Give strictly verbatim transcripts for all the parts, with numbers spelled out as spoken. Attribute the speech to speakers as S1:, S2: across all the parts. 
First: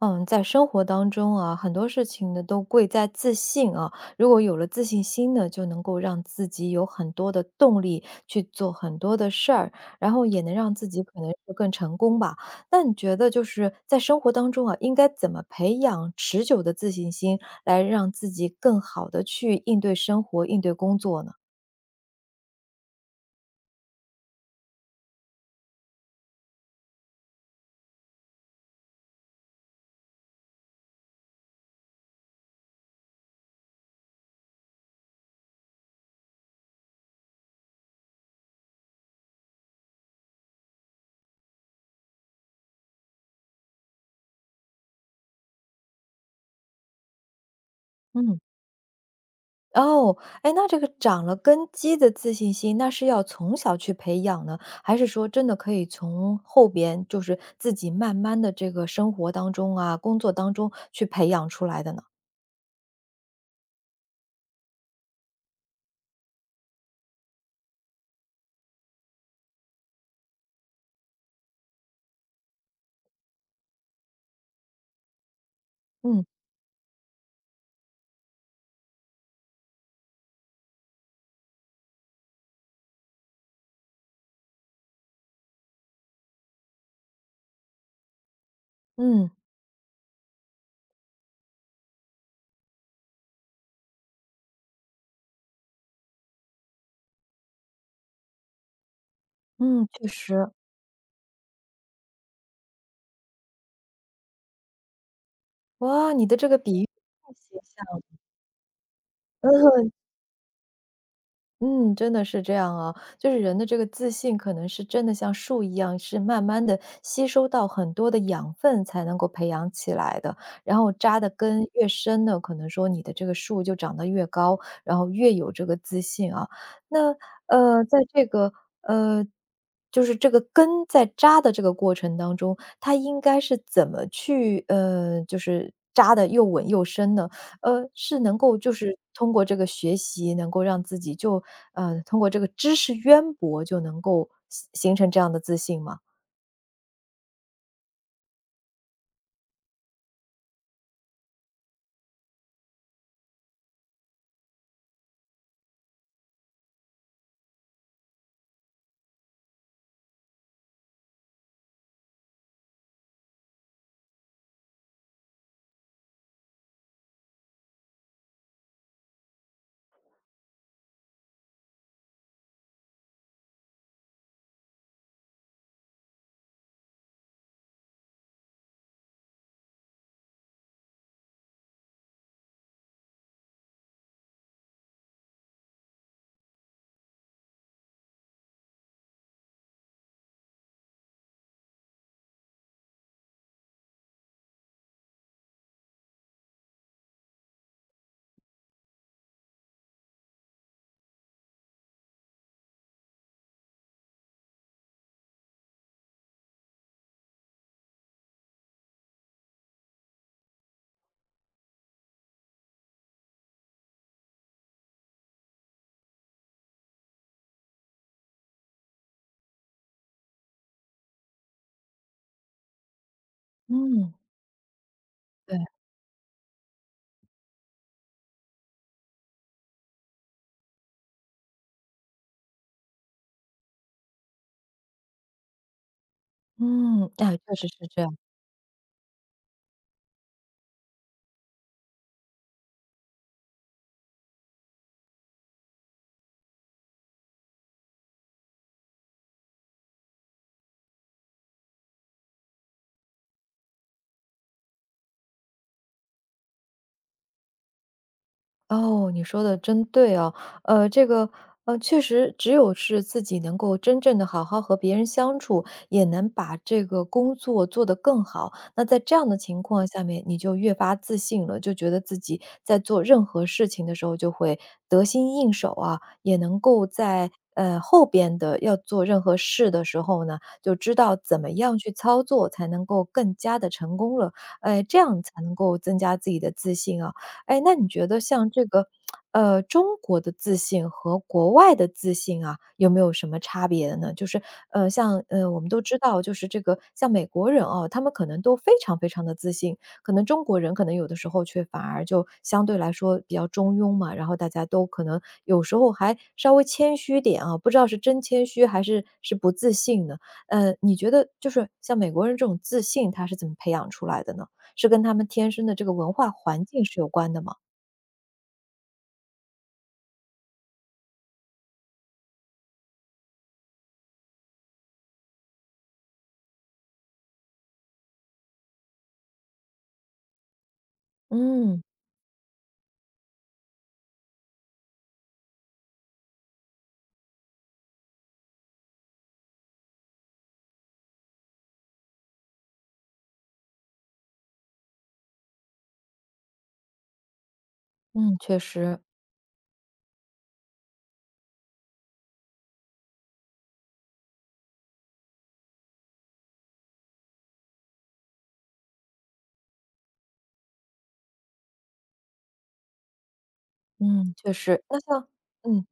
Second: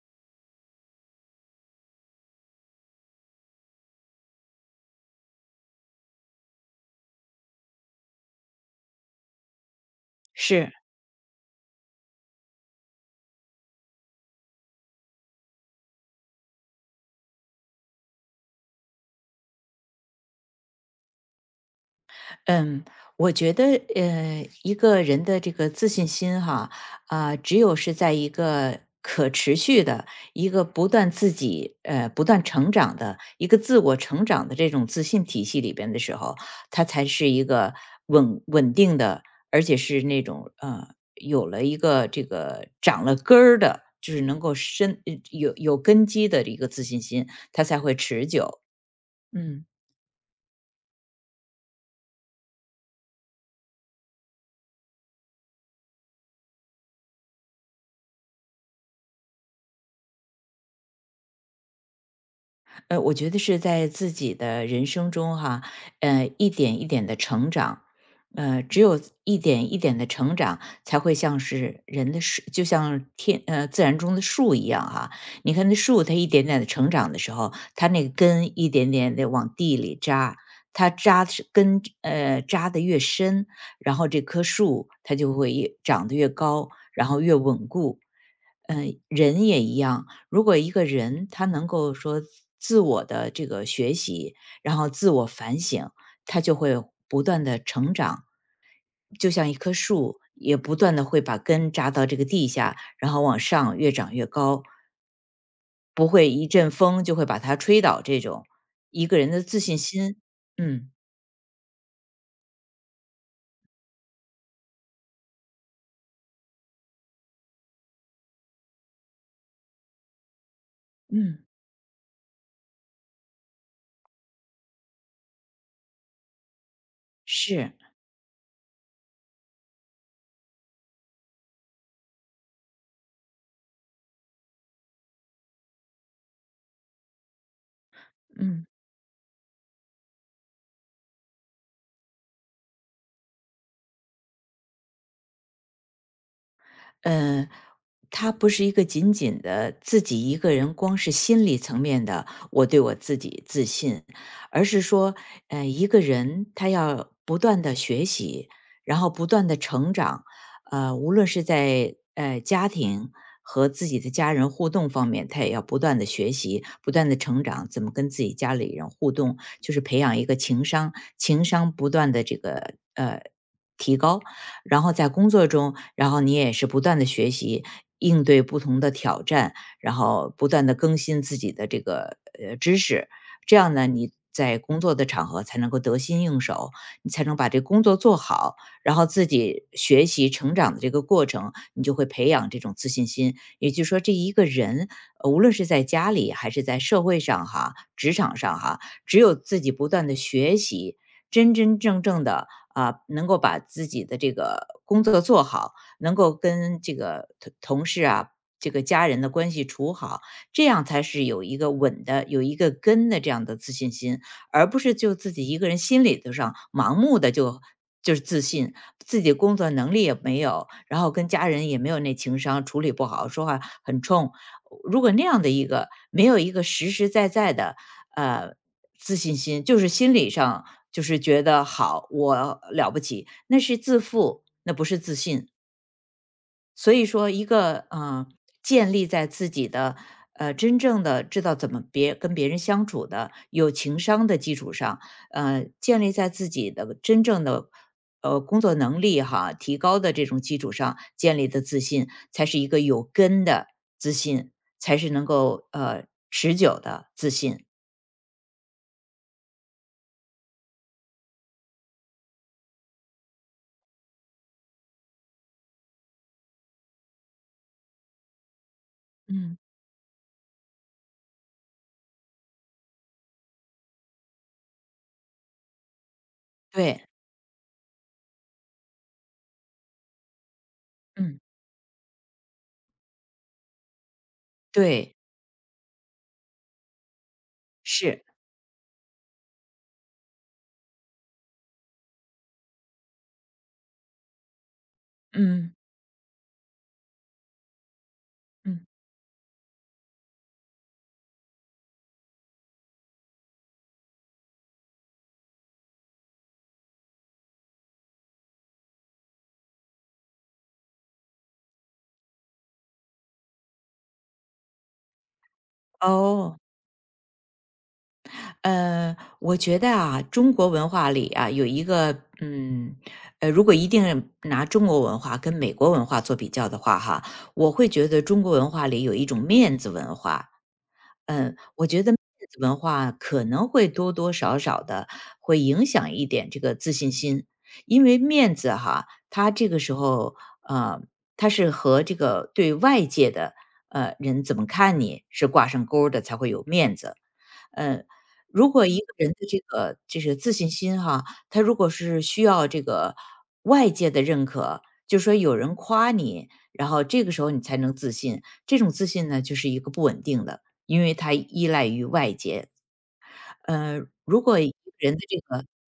S1: 嗯，在生活当中啊，很多事情呢都贵在自信啊。如果有了自信心呢，就能够让自己有很多的动力去做很多的事儿，然后也能让
S2: 是，
S1: 自己可能是更成功吧。那你觉得就是在生活当中啊，应该怎么培养持久的自信心，来让自己更好的去应对生活、应对工作呢？
S2: 嗯，我觉得，呃，一个人的这个自信心哈，啊、只有是在一个可持续的、一个不断自己呃不断成长的一个自我成长的这种自信体系里边的时候，它才是一个稳稳定的，而且是那种呃有了一个这个长了根儿的，就是能够深呃有有根基的一个自信心，它才会持
S1: 嗯
S2: 久。嗯。
S1: 哦，哎，那这个长了根基的自信心，那是要从小去培养呢，还是说真的可以从后边，就是自己慢慢的这个生活当中啊，工作当中去培养出来的呢？
S2: 呃，我觉得是在自己的人生中哈，呃，一点一点的成长，呃，只有一点一点的成长，才会像是人的树，就像天呃自然中的树一样哈。你看那树，它
S1: 嗯
S2: 一点点的成长的时候，它那个根一点点的往地里扎，它扎的是根呃扎的越深，然后这棵树它就会越长得越高，然后越稳固。嗯、
S1: 嗯
S2: 人也一样，如果一个人他能够说自我的这个学习，然后自我反省，他就会不断的成长，就像一棵
S1: 嗯，确
S2: 树，
S1: 实，
S2: 也不断的会把根扎到这个地下，然后往上越长越高，不
S1: 哇，你
S2: 会
S1: 的
S2: 一
S1: 这个
S2: 阵
S1: 比喻
S2: 风就会
S1: 太
S2: 把它
S1: 形
S2: 吹
S1: 象
S2: 倒。
S1: 了，
S2: 这种一个人的 自信
S1: 嗯，
S2: 心，嗯
S1: 嗯，真的是这样啊，就是人的这个自信，可能是真的像树一样，是慢慢的吸收到很多的养分才能够培养起来的。然后扎的
S2: 嗯，
S1: 根越深呢，可能说你的这个树就长得越高，然后越有这个自信啊。那
S2: 是，
S1: 呃，在这个呃，就是这个根在扎的这个过程当中，它应该是怎么去呃，就是扎的又稳又深呢？呃，是能够
S2: 嗯。
S1: 就是通过这个学习，能够让自己就呃，通过这个知识渊博就能够形形成这样的自信吗？
S2: 嗯，他不是一个仅仅的自己一个人，光是心理层面的我对我自己自信，而是说，呃，一个人他要不断的学习，然后不断的成长，呃，无论是在呃家庭和自己的家人互动方面，他也要不断的学习，不断的成长，怎么跟自己家里人互动，就是培养一个情商，情商不断的这个呃提高，然后在工作中，然后你也是不断的学习，应对不同的挑战，然后不断的更新自己的这个，呃，知识。这样呢，你在工作的场合才能够得心应手，你才能把这工作做好，然后自己学习成长的这个过程，你就会培养这种自信心。也就是说这一个人，呃无论是在家里还是在社会上哈，职场上哈，只有自己不断的学习，真真正正的。啊，能够把自己的这个工作做好，能够跟这个同同事啊、这个家人的关系处好，这样才是有一个稳的、有一个根的这样的自信心，而不是就自己一个人心里头上盲目的就就是自信，自己工作能力也没有，然后跟家人也没有那情商，处理不好，说话很
S1: 嗯，
S2: 冲。如果那样的
S1: 对，
S2: 一个没有一个实实在在的呃自信心，就是心理上就是觉得好，我了不起，那是自负，那不是自信。所以
S1: 嗯，
S2: 说，
S1: 哎，
S2: 一
S1: 确实
S2: 个
S1: 是这样。
S2: 嗯，建立在自己的呃真正的知道怎么别跟别人相处的有情商的基础上，呃，建立在自己的真正的呃工作能力哈提高的这种基础上建立的自信，才是一个有根的自信，才是能够呃持久的自信。
S1: 哦，你说的真对哦，呃，这个呃，确实只有是自己能够真正的好好和别人相处，也能把这个工作做得更好。那在这样的
S2: 嗯，
S1: 情况下面，你就越发自信了，就觉得自己在做任何事情的时候就会得心应手啊，也能够
S2: 对，
S1: 在，呃，后边的要做任何事的时候呢，就知道
S2: 嗯，
S1: 怎么样去操作才能够更加的成功了。哎，这
S2: 对，
S1: 样才能够增加自己的自信啊。哎，那你觉得
S2: 是，
S1: 像这个，呃，中国的自信和国外的自信啊，有没有什么差别呢？就是，呃，像，呃，我们
S2: 嗯
S1: 都知道，就是这个像美国人哦，他们可能都非
S2: 嗯。
S1: 常非常的自信，可能中国人可能有的时候却反而就相对来说比较中庸嘛，然后大家都可能有时候还稍微谦虚点啊，不知道是真谦虚还是是不自信呢？呃，你觉得就是像美国人这种自信，他是怎么培养出来的呢？是跟他们天生的这个文化
S2: 哦，
S1: 环境是有关的吗？
S2: 呃，我觉得啊，中国文化里啊有一个，嗯，呃，如果一定拿中国文化跟美国文化做比较的话，哈，我会觉得中国文化里有一种面子文化，嗯，
S1: 嗯，
S2: 我觉得面子文化可能会多多少少的会影响一点这个自信心，因为面子哈，它这个时候，呃，它是和这个对外界的呃人怎么看你是挂上钩儿的，才会有面子。嗯，
S1: 嗯，确
S2: 如果一
S1: 实，
S2: 个人的这个就是自信心哈，他如果是需要这个外界的认可，就说有人夸你，然后这个时候你才能自信。这种自信呢，就是一个不稳定的，因为它依赖于外界。呃，
S1: 嗯，
S2: 如
S1: 确
S2: 果一个
S1: 实。那
S2: 人的
S1: 像
S2: 这个
S1: 嗯，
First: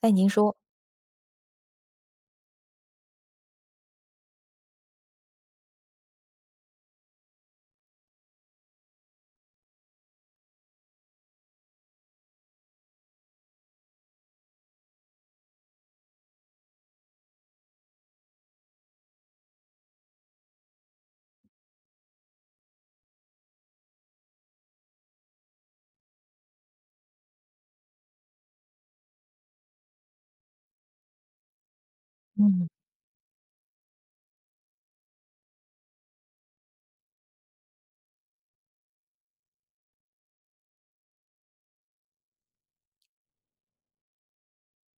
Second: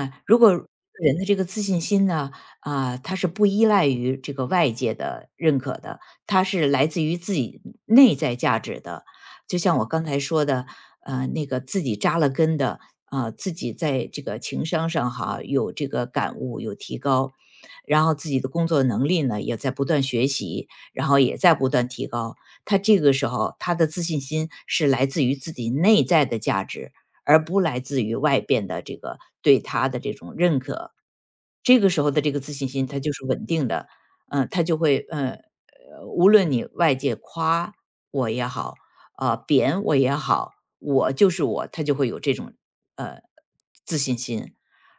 S1: 哎，您
S2: 如
S1: 说，
S2: 果人的这个自信心呢，啊，它是不依赖于这个外界的认可的，它是来自于自己内在价值的。就像我刚才说的，呃，那个自己扎了根的，啊，自己在这个情商上哈有这个感悟，有提高，然后自己的工作能力呢也在不断学习，然后也在不断提高。他这个时候，他的自信心是来自于自己内在的价值，而不来自于外边的这个对他的这种认可。这个时候的这个自信
S1: 嗯，
S2: 心它就是稳定的，嗯，它就会，嗯，呃，无论你外界夸我也好，呃，贬我也好，我就是我，他就会有这种，呃，自信心。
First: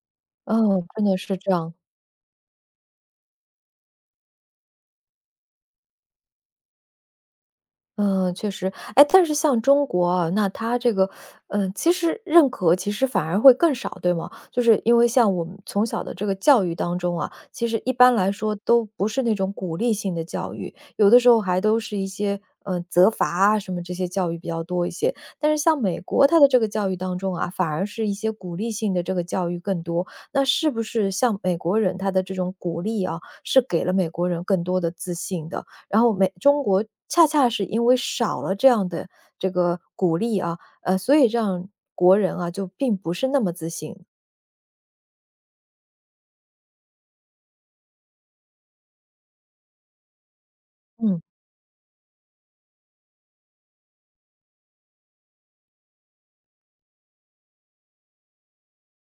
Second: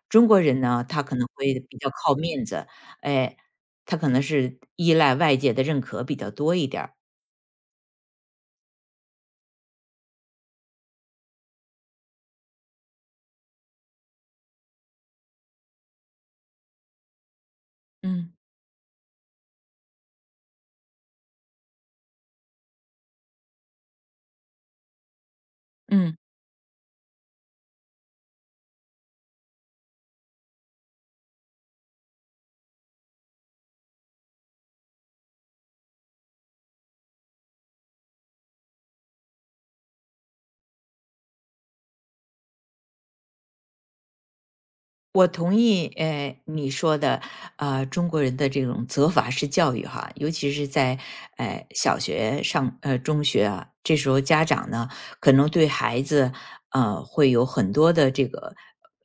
S2: 中国人呢，
S1: 哦，
S2: 他
S1: 真
S2: 可
S1: 的
S2: 能
S1: 是这
S2: 会
S1: 样
S2: 比较靠面子，哎，他可能是依赖外界的认可比较多一点儿
S1: 嗯，确实，哎，但是像中国啊，那它这个，嗯，其实认可其实反而会更少，对吗？就是因为像我们从小的这个教育当中啊，其实一般来
S2: 嗯，
S1: 说都不是那种鼓励性的教育，有的时候还都是一些嗯责罚啊什么这些教育比较多一些。但是像美
S2: 嗯。
S1: 国，他的这个教育当中啊，反而是一些鼓励性的这个教育更多。那是不是像美国人他的这种鼓励啊，是给了美国人更多的自信的？然后美中国恰恰是因为少了这样的这个鼓励啊，呃，所以让国人啊，就并不是那么自信。
S2: 我同意，呃，你说的，呃，中国人的这种责罚式教育哈，尤其是在
S1: 嗯。
S2: 呃小学上呃中学啊，这时候家长呢，可能对孩子呃会有很多的这个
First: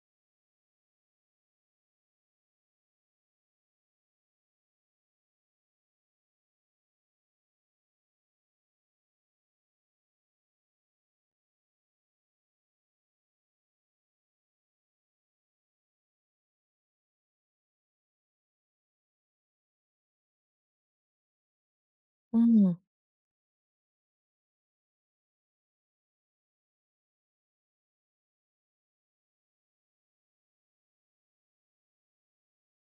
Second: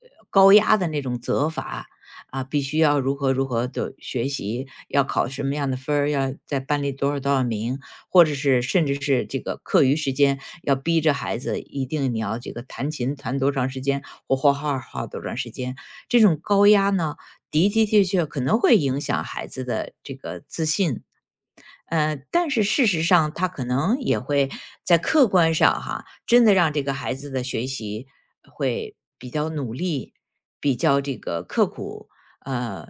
S2: 呃高压的那种责罚啊，必须要如何如何的学习，要考什么样的分儿，要在班里多少多少名，或者是甚至是这个课余时间要逼着孩子一定你要这个弹琴弹多长时间或画画画多长时间。这种高压呢，的的确确可能会影响孩子的这个自信，呃，但是
S1: 嗯。
S2: 事实上他可能也会在客观上哈，真的让这个孩子的学习会比较努力，比较这个刻苦，呃，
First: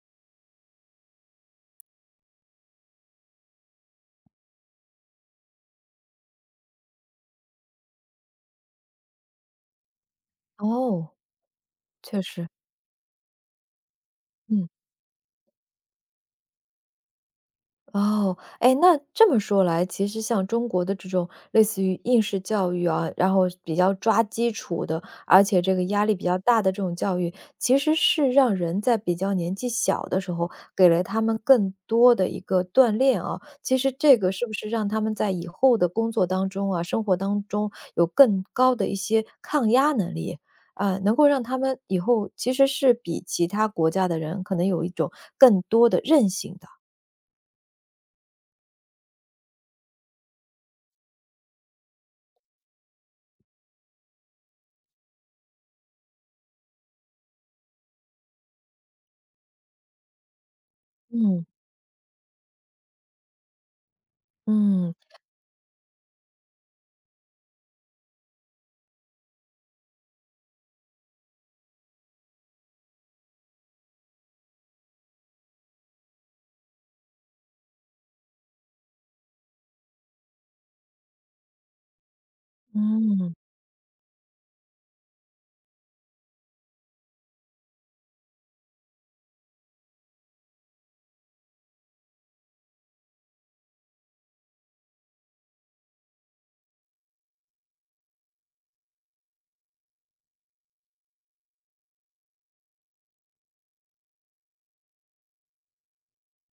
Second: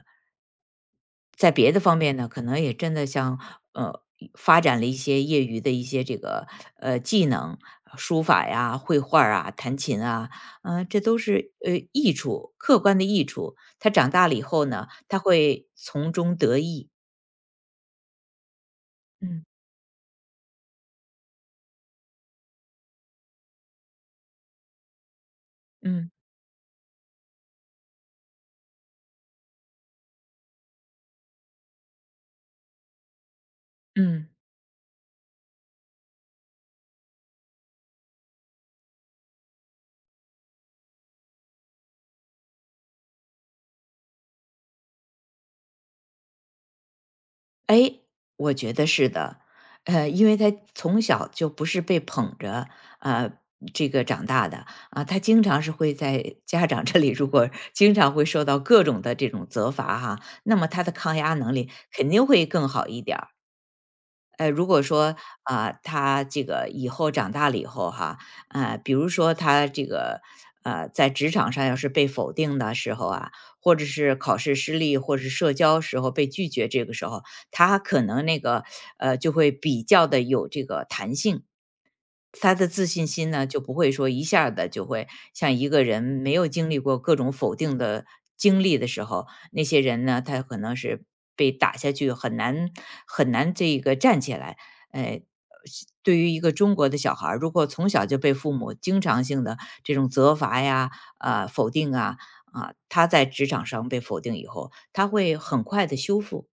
S2: 在别的方面呢，可能也真的像呃发展了一些业余的一些这个呃技能，书法呀、绘画儿啊、弹琴啊，嗯、这
S1: 哦，
S2: 都是呃益
S1: 确实，
S2: 处，客观的益处。他长大了以后
S1: 嗯。
S2: 呢，他会从中得益。
S1: 哦，哎，那这么
S2: 嗯
S1: 说来，其实像中国的这种类似于应试教育啊，然后比较抓基础的，而且这个压
S2: 嗯
S1: 力比较大的这种教育，其实是让人在比较年纪小的时候，给了他们更多的一个锻炼啊。其实这
S2: 嗯。
S1: 个是不是让他们在以后的工作当中啊，生活当中有更高的一些抗压能力？啊，能够让他们以后其实是比其他国家的人可能有一种更多的韧性的。
S2: 哎，我觉得是的，呃，因为他从小就不是被捧着，呃，这个长大的啊，他经常是会在家长这里，如果经常会受到各种的这种责罚哈，那么他的抗压
S1: 嗯
S2: 能力肯定会更好一点儿。呃，如果
S1: 嗯
S2: 说啊、他这个以后长大了以后哈，呃，比如说他这个呃，在职场上要是被否定的时候啊，或者是考试失利，或是社交时候被拒绝，这个时候他可能那个呃就会比较的有这个弹性，他的自信心
S1: 嗯。
S2: 呢，就不会说一下的就会像一个人没有经历过各种否定的经历的时候，那些人呢，他可能是被打下去，很难很难这个站起来。哎，对于一个中国的小孩儿，如果从小就被父母经常性的这种责罚呀、啊、否定啊啊，他在职场上被否定以后，他会很快的修复。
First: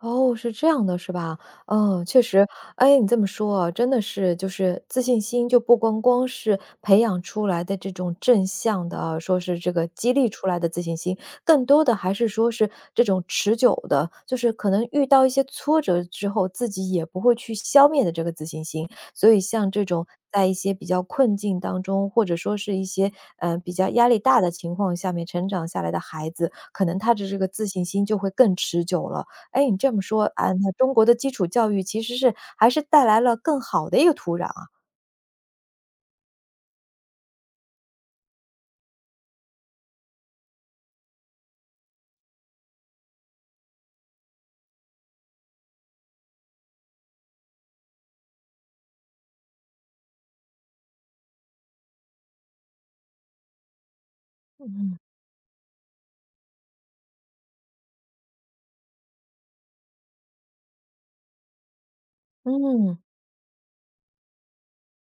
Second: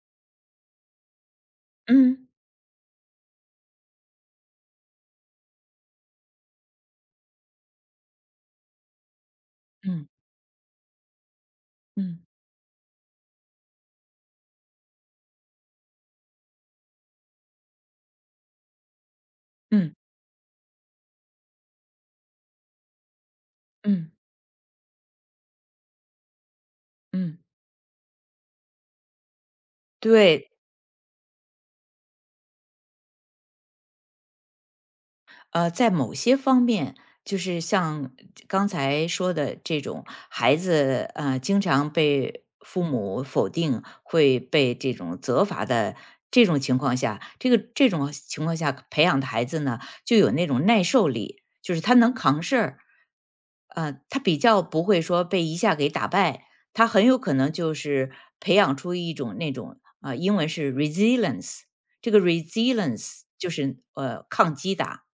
S1: 哦，是这样的，是吧？嗯，确
S2: 嗯
S1: 实，哎，你这么说啊，真的是，就是自信心，就不光光是培养出来的这种正向的啊，说是这个
S2: 嗯
S1: 激励出来的自信心，更多的还
S2: 嗯
S1: 是说是这种持久的，就是可能遇到一些挫折之后，自己也不会去消灭的这个自信心。所以像这
S2: 嗯
S1: 种在一些比较困境当中，或者说是一些嗯比较压
S2: 嗯
S1: 力大的情况下面成长下来的孩子，可能他的这
S2: 嗯，
S1: 个自信心就会更持久了。哎，你这么说，
S2: 对，
S1: 啊，那中国的基础教育其实是还是带来了更好的一个土壤啊。
S2: 呃，在某些方面，就是像刚才说的这种孩子，呃，经常被父母否定，会被这种责罚的这种情况下，这个这种情况下培养的孩子呢，就有那种耐受力，就是他能扛事儿，呃，他比较不
S1: 嗯。
S2: 会说被一下给打败，他很有可能就是培养出一种那种啊、呃英文是 resilience，这个
S1: 嗯，
S2: resilience 就是呃抗击打，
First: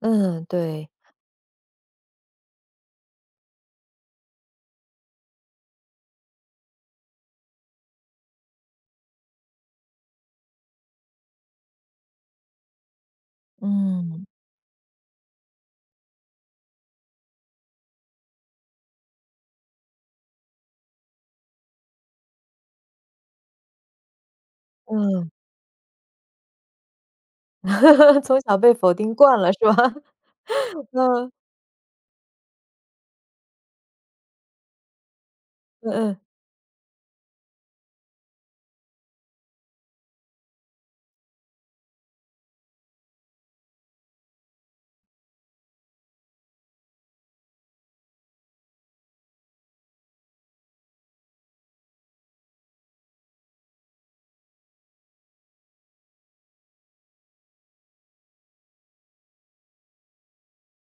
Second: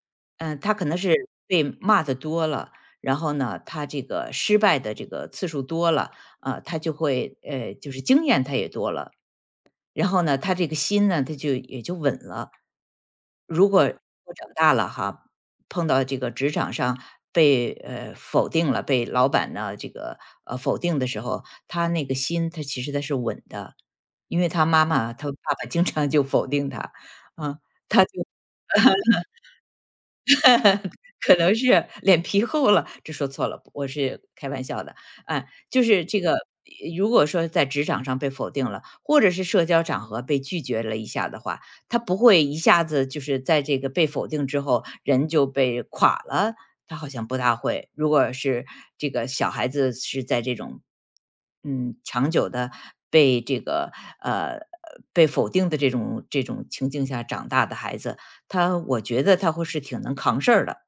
S1: 嗯，
S2: 嗯，呃他可
S1: 对，
S2: 能是被骂的多了，然后呢，他这个失败的这个次数多了，啊，他就会呃，就是经验他也多了，然后呢，他这个心呢，他就也就稳了。如果
S1: 嗯，
S2: 我长大了哈，碰到这个职场上被呃否定了，被老板呢这个呃否定的时候，他那个心他其实他是稳的，因为他妈妈他
S1: 嗯，
S2: 爸爸经常就否定他，啊、
S1: 从小被否定惯了是吧？嗯，
S2: 可能是脸皮厚了，这说错了，我是开玩笑的。啊，就
S1: 嗯
S2: 是这
S1: 嗯，
S2: 个，如果说在职场上被否定了，或者是社交场合被拒绝了一下的话，他不会一下子就是在这个被否定之后，人就被垮了，他好像不大会。如果是这个小孩子是在这种，嗯，长久的被这个呃被否定的这种这种情境下长大的孩子，他我觉得他会是挺能扛事儿的。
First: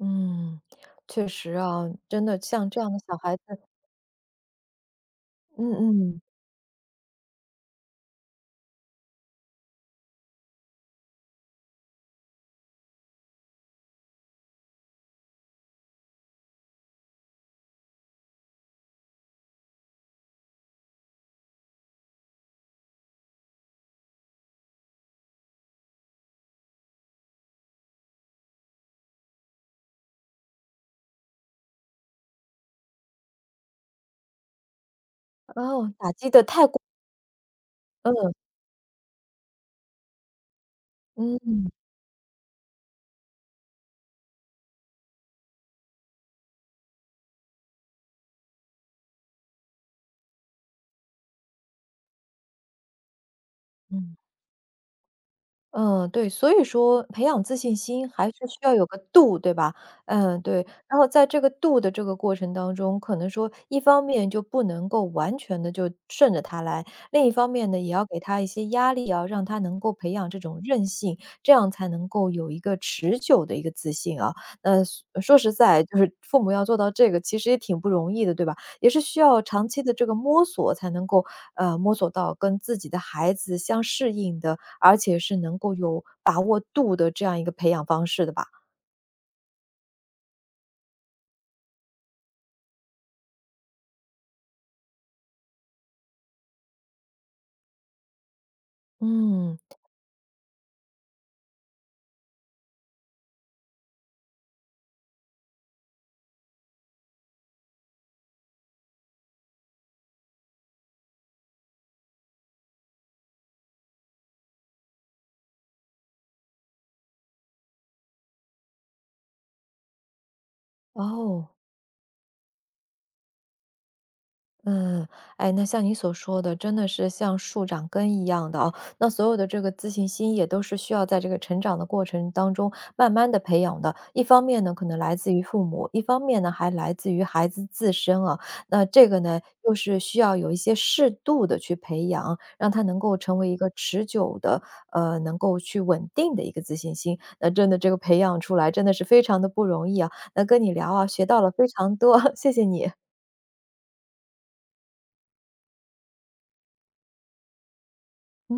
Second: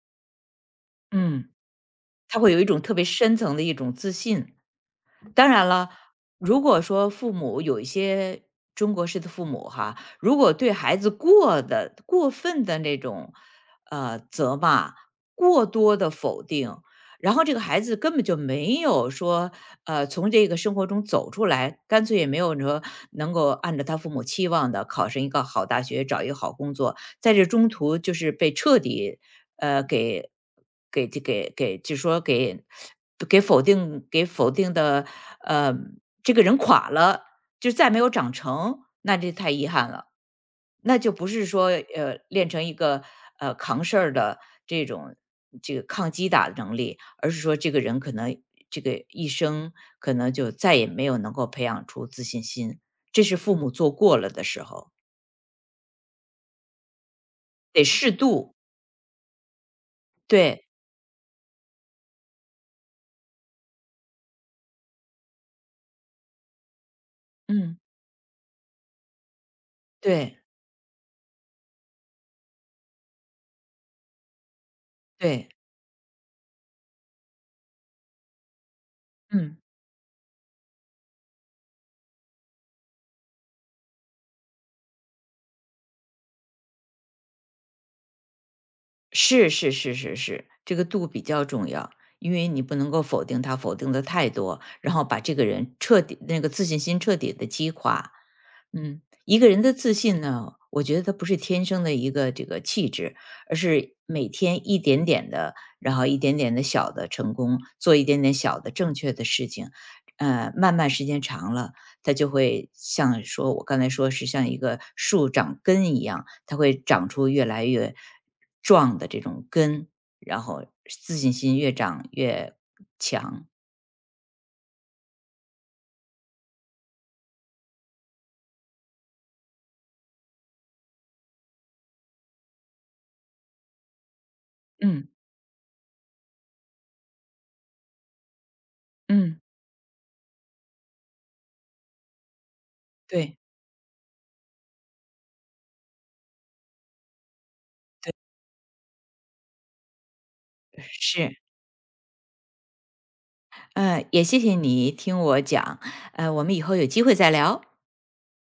S1: 嗯，确
S2: 嗯。
S1: 实啊，真
S2: 他
S1: 的
S2: 会有一
S1: 像这
S2: 种
S1: 样
S2: 特
S1: 的
S2: 别
S1: 小孩
S2: 深
S1: 子，
S2: 层的一种自信。当
S1: 嗯
S2: 然了，
S1: 嗯，
S2: 如果说父母有一些中国式的父母哈，如果对孩子过的过分的那种，呃，责骂，过多的否定，然后这个孩子根本就没有说，呃，从这个生活中走出来，干脆也没有说能够按照他父母期望的考上一个好大学，找一个好工作，在这中途就是被彻底呃，给给这给给就说给给否定给否定的，呃，
S1: 哦，打击
S2: 这
S1: 的
S2: 个人
S1: 太过
S2: 垮了，就再没有
S1: 嗯，
S2: 长成，那这太遗憾了。那就不是说，
S1: 嗯，
S2: 呃，练成一个，呃，扛事儿的这种这个抗击打的能力，而是说这个人可能这个一生可能就再也没有能够培养出自信心，这是父母做
S1: 嗯。
S2: 过了的时候，
S1: 嗯，对，所以说培养自信
S2: 得
S1: 心
S2: 适
S1: 还是
S2: 度，
S1: 需要有个度，对吧？嗯，
S2: 对，
S1: 对。然后在这个度的这个过程当中，可能说一方面就不能够完全的就顺着他来，另一方面呢，
S2: 嗯，
S1: 也要给他一些压力啊，让他能够培养这
S2: 对，
S1: 种韧性，这样才能够有一个持久的一个自信啊。呃，说
S2: 对，
S1: 实在，就是父母要做到这个，其实也挺不容易的，对吧？也是需要
S2: 嗯。
S1: 长期的这个摸索才能够，呃，摸索到跟自己的孩子相适应的而且是能够有把握度的这样一个培养方式的吧？
S2: 是是是是是，这个度比较重要，因为你不能够否定他，否定的太多，然后把这个人彻底那个自信心彻底的击垮。嗯，一个
S1: 嗯，
S2: 人的自信呢，我觉得他不是天生的一个这个气质，而是每天一点点的，然后一点点的小的成功，做一点点小的正确的事情，呃，慢慢时间长了，它就会像说我刚才说是像一个树长根一样，它会长出越来越壮的这种根，然后自信
S1: 哦。
S2: 心越长越强。
S1: 嗯，哎，那像你所说的，真的是像树长根一样的啊。那所有的这个自信心，也都是需要在这个成长的过程当中，慢慢的培养的。一方面呢，可能
S2: 嗯
S1: 来自于父母；一方面呢，还来自于孩子自身啊。那这个呢，
S2: 嗯，
S1: 又是需要有一些适度的去培养，让他能够
S2: 对
S1: 成为一个持久的，呃，能够去稳定的一个自信心。那真的这个
S2: 对
S1: 培养出来，真的是非常的不容易啊。那跟你聊啊，学
S2: 是，
S1: 到了非常多，谢谢你。
S2: 呃，也谢谢你听我讲，呃，我们以后有机会再聊。
S1: 嗯。